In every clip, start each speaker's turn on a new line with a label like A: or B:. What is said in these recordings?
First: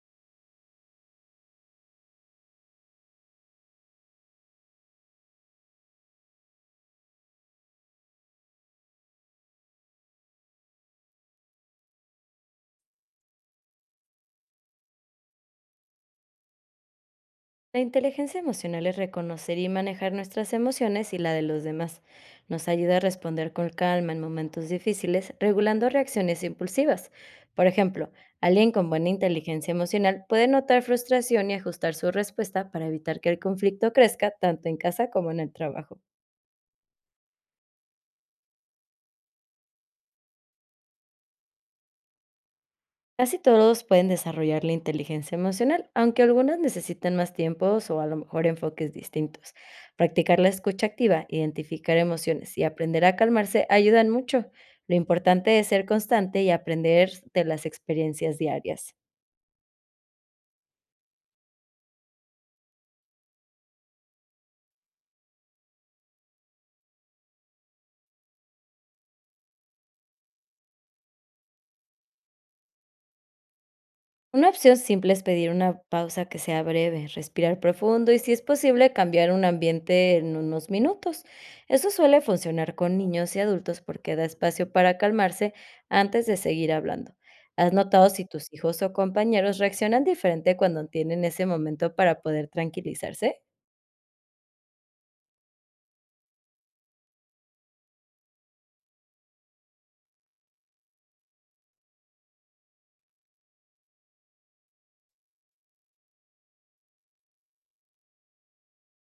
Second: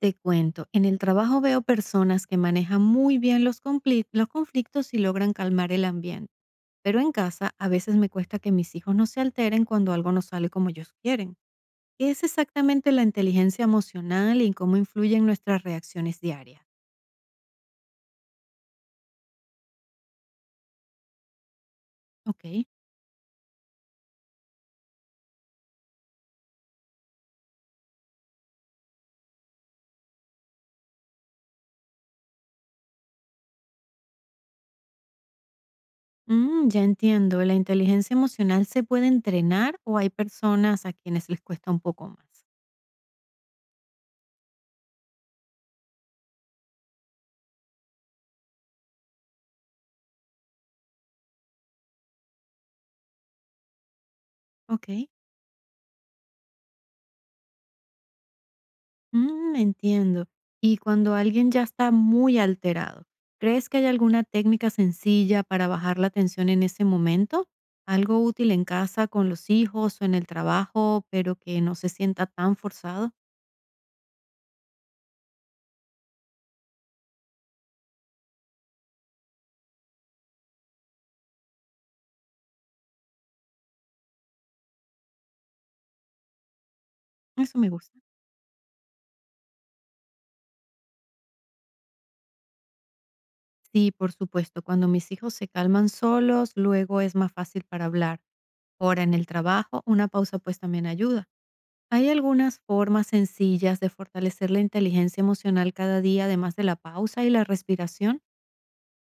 A: Te cuento, en el trabajo veo personas que manejan muy bien los conflictos y logran calmar el ambiente, pero en casa a veces me cuesta que mis hijos no se alteren cuando algo no sale como ellos quieren. ¿Qué es exactamente la inteligencia emocional y cómo influye en nuestras reacciones diarias?
B: La inteligencia emocional es reconocer y manejar nuestras emociones y la de los demás.
A: Ok,
B: Nos ayuda a responder con calma en momentos difíciles, regulando reacciones impulsivas. Por ejemplo, alguien con buena inteligencia emocional puede notar frustración y ajustar su respuesta para evitar que el conflicto crezca tanto en casa como en el trabajo.
A: ya entiendo, ¿la inteligencia emocional se puede entrenar o hay personas a quienes les cuesta un poco más?
B: Casi todos pueden desarrollar la inteligencia emocional, aunque algunas necesitan más tiempos o a lo mejor enfoques distintos. Practicar la escucha activa, identificar emociones y aprender a calmarse ayudan mucho.
A: Ok.
B: Lo importante es ser constante y aprender de las experiencias diarias.
A: Mm, entiendo. Y cuando alguien ya está muy alterado, ¿crees que hay alguna técnica sencilla para bajar la tensión en ese momento? ¿Algo útil en casa, con los hijos o en el trabajo, pero que no se sienta tan forzado?
B: Una opción simple es pedir una pausa que sea breve, respirar profundo y, si es posible, cambiar un ambiente en unos minutos. Eso suele funcionar con niños y adultos porque da espacio para calmarse antes de seguir hablando.
A: Eso me
B: ¿Has
A: gusta.
B: notado si tus hijos o compañeros reaccionan diferente cuando tienen ese momento para poder tranquilizarse?
A: Sí, por supuesto. Cuando mis hijos se calman solos, luego es más fácil para hablar. Ahora en el trabajo, una pausa pues también ayuda. ¿Hay algunas formas sencillas de fortalecer la inteligencia emocional cada día, además de la pausa y la respiración?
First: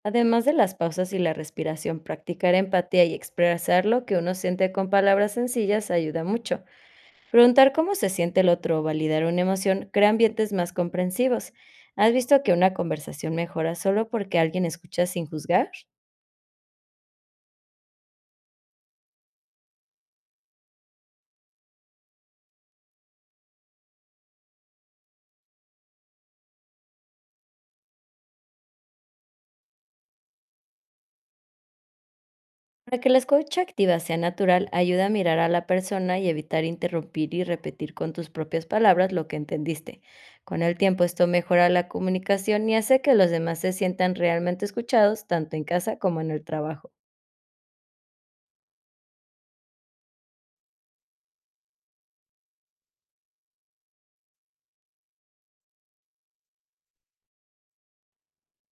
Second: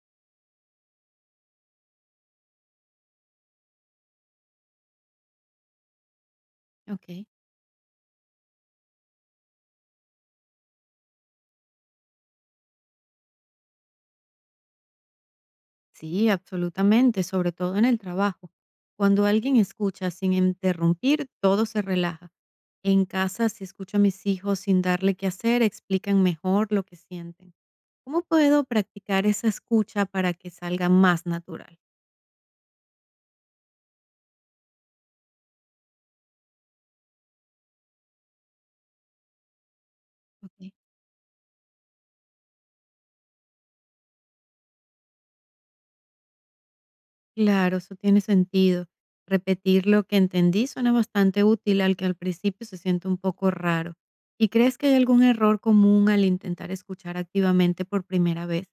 B: Además de las pausas y la respiración, practicar empatía y expresar lo que uno siente con palabras sencillas ayuda mucho.
A: Ok.
B: Preguntar cómo se siente el otro o validar una emoción crea ambientes más comprensivos. ¿Has visto que una conversación mejora solo porque alguien escucha sin juzgar?
A: Sí, absolutamente, sobre todo en el trabajo. Cuando alguien escucha sin interrumpir, todo se relaja. En casa, si escucho a mis hijos sin darle qué hacer, explican mejor lo que sienten. ¿Cómo puedo practicar esa escucha para que salga más natural?
B: Para que la escucha activa sea natural, ayuda a mirar a la persona y evitar interrumpir, y repetir con tus propias palabras lo que entendiste. Con
A: Ok.
B: el tiempo, esto mejora la comunicación y hace que los demás se sientan realmente escuchados tanto en casa como en el trabajo.
A: Claro, eso tiene sentido. Repetir lo que entendí suena bastante útil, al que al principio se siente un poco raro. ¿Y crees que hay algún error común al intentar escuchar activamente por primera vez?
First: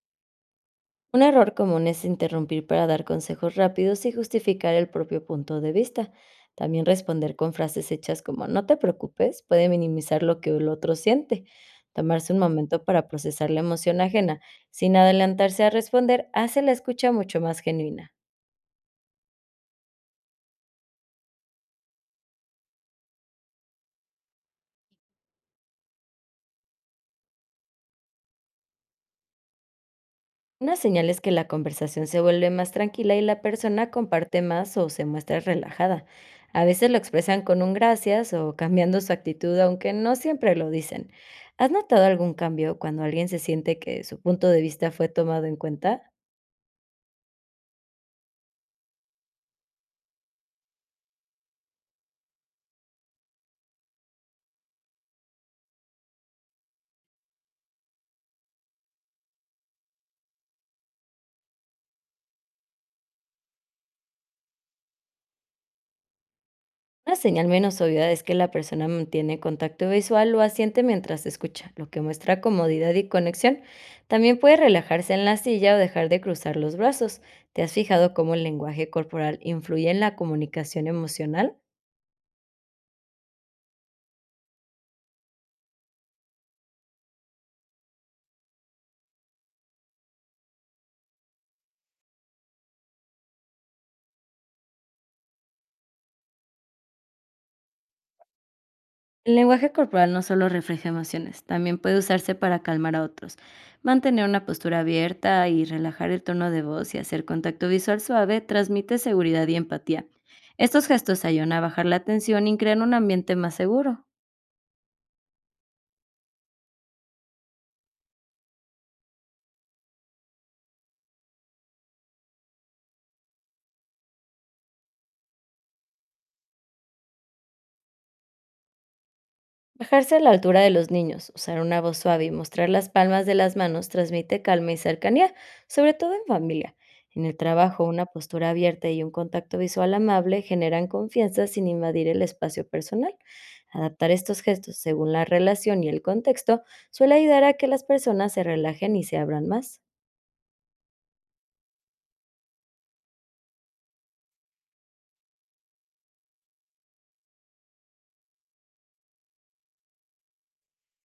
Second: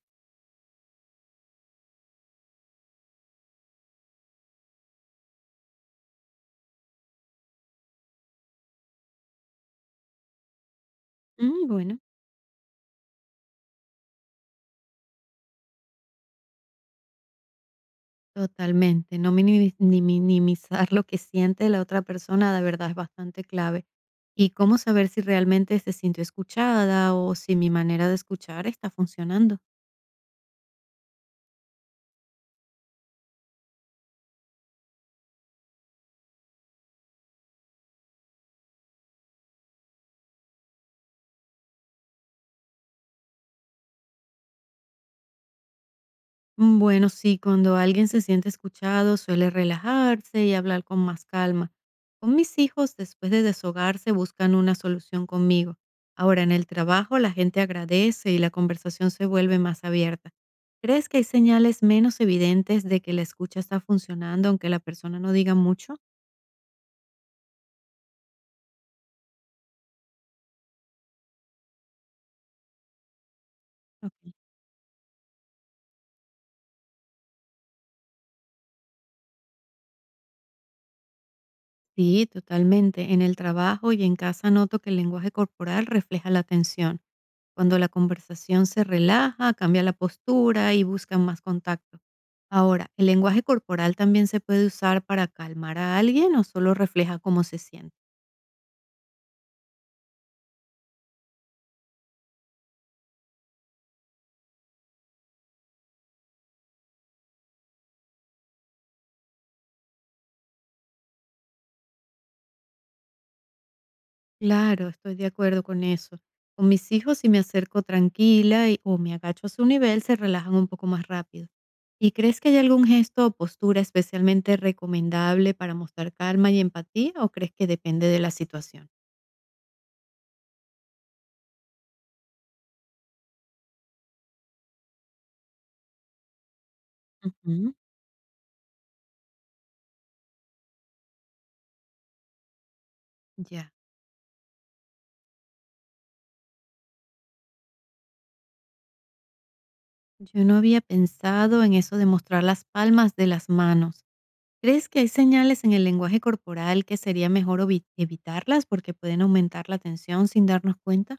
B: Un error común es interrumpir para dar consejos rápidos y justificar el propio punto de vista. También responder con frases hechas como "no te preocupes" puede minimizar lo que el otro siente.
A: Mm, bueno.
B: Tomarse un momento para procesar la emoción ajena sin adelantarse a responder hace la escucha mucho más genuina.
A: Totalmente, no minimi ni minimizar lo que siente la otra persona, de verdad es bastante clave. ¿Y cómo saber si realmente se sintió escuchada o si mi manera de escuchar está funcionando?
B: Una señal es que la conversación se vuelve más tranquila y la persona comparte más o se muestra relajada. A veces lo expresan con un gracias o cambiando su actitud, aunque no siempre lo dicen. ¿Has notado algún cambio cuando alguien se siente que su punto de vista fue tomado en cuenta?
A: Mm, bueno, sí, cuando alguien se siente escuchado suele relajarse y hablar con más calma. Con mis hijos, después de deshogarse, buscan una solución conmigo. Ahora, en el trabajo, la gente agradece y la conversación se vuelve más abierta. ¿Crees que hay señales menos evidentes de que la escucha está funcionando aunque la persona no diga mucho?
B: Una señal menos obvia es que la persona mantiene contacto visual o asiente mientras escucha, lo que muestra comodidad y conexión.
A: Ok.
B: También puede relajarse en la silla o dejar de cruzar los brazos. ¿Te has fijado cómo el lenguaje corporal influye en la comunicación emocional?
A: Sí, totalmente. En el trabajo y en casa noto que el lenguaje corporal refleja la tensión. Cuando la conversación se relaja, cambia la postura y buscan más contacto. Ahora, ¿el lenguaje corporal también se puede usar para calmar a alguien o solo refleja cómo se siente?
B: El lenguaje corporal no solo refleja emociones, también puede usarse para calmar a otros. Mantener una postura abierta y relajar el tono de voz y hacer contacto visual suave transmite seguridad y empatía. Estos gestos ayudan a bajar la tensión y crean un ambiente más seguro.
A: Claro, estoy de acuerdo con eso. Con mis hijos, si me acerco o me agacho a su nivel, se relajan un poco más rápido. ¿Y crees que hay algún gesto o postura especialmente recomendable para mostrar calma y empatía o crees que depende de la situación?
B: Bajarse a la altura de los niños, usar una voz suave y mostrar las palmas de las manos transmite calma y cercanía, sobre todo en familia. En el
A: Ujú.
B: trabajo, una postura abierta y un contacto visual amable generan confianza sin invadir el espacio personal.
A: Ya,
B: Adaptar estos gestos según la relación y el contexto suele ayudar a que las personas se relajen y se abran más.
A: yo no había pensado en eso de mostrar las palmas de las manos. ¿Crees que hay señales en el lenguaje corporal que sería mejor evitarlas porque pueden aumentar la tensión sin darnos cuenta?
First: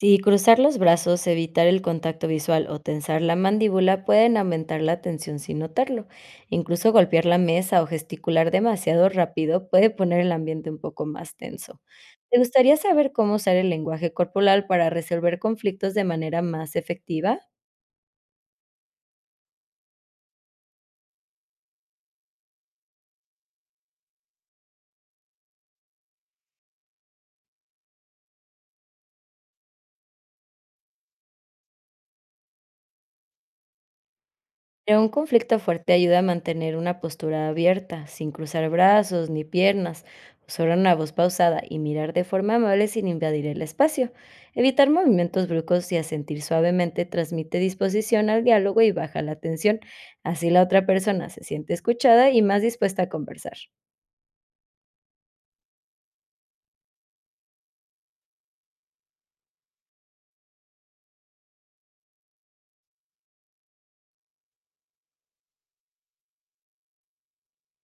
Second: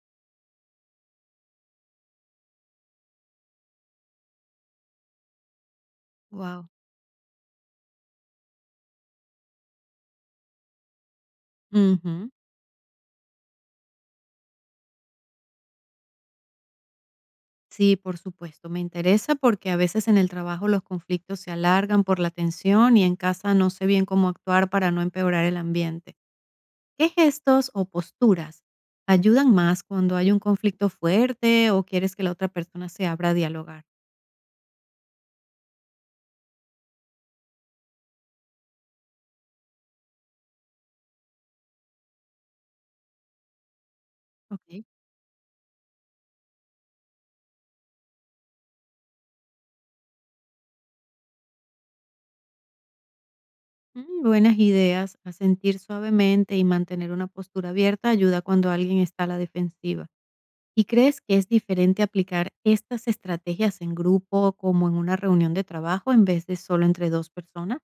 B: Si cruzar los brazos, evitar el contacto visual o tensar la mandíbula pueden aumentar la tensión sin notarlo.
A: Wow.
B: Incluso golpear la mesa o gesticular demasiado rápido puede poner el ambiente un poco más tenso. ¿Te gustaría saber cómo usar el lenguaje corporal para resolver conflictos de manera más efectiva?
A: Sí, por supuesto, me interesa porque a veces en el trabajo los conflictos se alargan por la tensión y en casa no sé bien cómo actuar para no empeorar el ambiente. ¿Qué gestos o posturas ayudan más cuando hay un conflicto fuerte o quieres que la otra persona se abra a dialogar?
B: Pero un conflicto fuerte ayuda a mantener una postura abierta, sin cruzar brazos ni piernas, usar una voz pausada y mirar de forma amable sin invadir el espacio.
A: Ok.
B: Evitar movimientos bruscos y asentir suavemente transmite disposición al diálogo y baja la tensión. Así la otra persona se siente escuchada y más dispuesta a conversar.
A: Mm, buenas ideas. Asentir suavemente y mantener una postura abierta ayuda cuando alguien está a la defensiva. ¿Y crees que es diferente aplicar estas estrategias en grupo como en una reunión de trabajo en vez de solo entre dos personas?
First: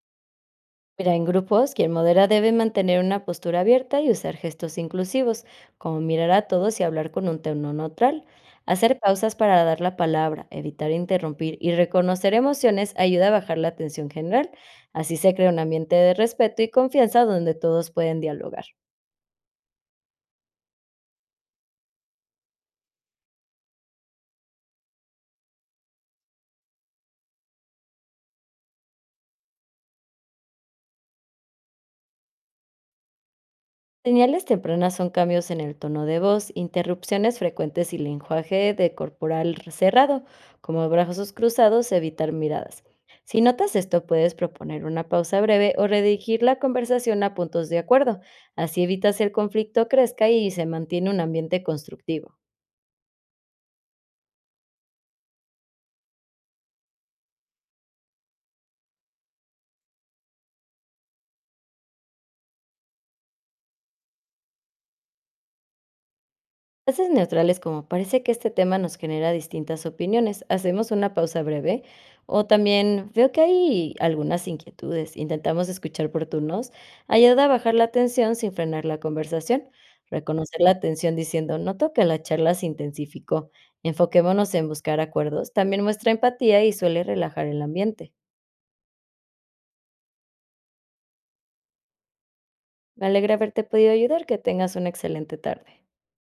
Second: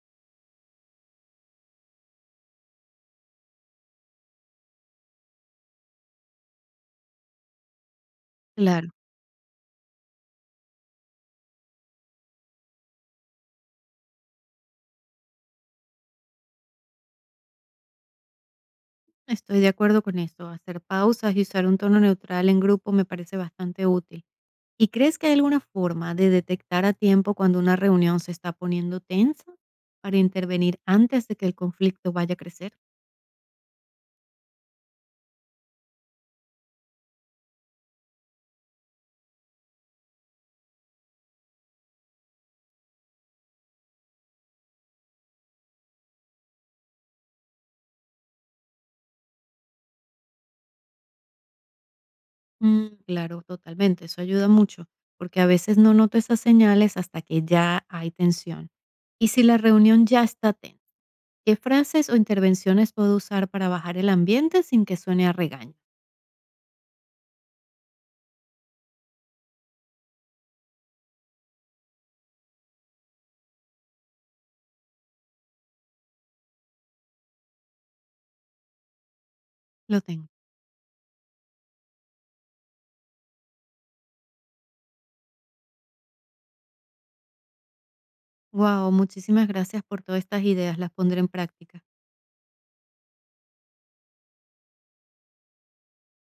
B: Mira, en grupos, quien modera debe mantener una postura abierta y usar gestos inclusivos, como mirar a todos y hablar con un tono neutral.
A: Claro,
B: Hacer pausas para dar la palabra, evitar interrumpir y reconocer emociones ayuda a bajar la tensión general. Así se crea un ambiente de respeto y confianza donde todos pueden dialogar.
A: estoy de acuerdo con eso. Hacer pausas y usar un tono neutral en grupo me parece bastante útil. ¿Y crees que hay alguna forma de detectar a tiempo cuando una reunión se está poniendo tensa para intervenir antes de que el conflicto vaya a crecer?
B: Señales tempranas son cambios en el tono de voz, interrupciones frecuentes y lenguaje de corporal cerrado, como brazos cruzados, evitar miradas. Si notas esto, puedes proponer una pausa breve o redirigir la conversación a puntos de acuerdo. Así evitas el conflicto crezca y se mantiene un ambiente constructivo.
A: Mm, claro, totalmente, eso ayuda mucho, porque a veces no noto esas señales hasta que ya hay tensión. Y si la reunión ya está tensa, ¿qué frases o intervenciones puedo usar para bajar el ambiente sin que suene a regaño?
B: Frases neutrales como "parece que este tema nos genera distintas opiniones, hacemos una pausa breve" o también "veo que hay algunas inquietudes, intentamos escuchar por turnos" ayuda a bajar la tensión sin frenar la conversación.
A: Lo tengo.
B: Reconocer la tensión diciendo "noto que la charla se intensificó, enfoquémonos en buscar acuerdos" también muestra empatía y suele relajar el ambiente.
A: Wow, muchísimas gracias por todas estas ideas, las pondré en práctica.
B: Me alegra haberte podido ayudar. Que tengas una excelente tarde.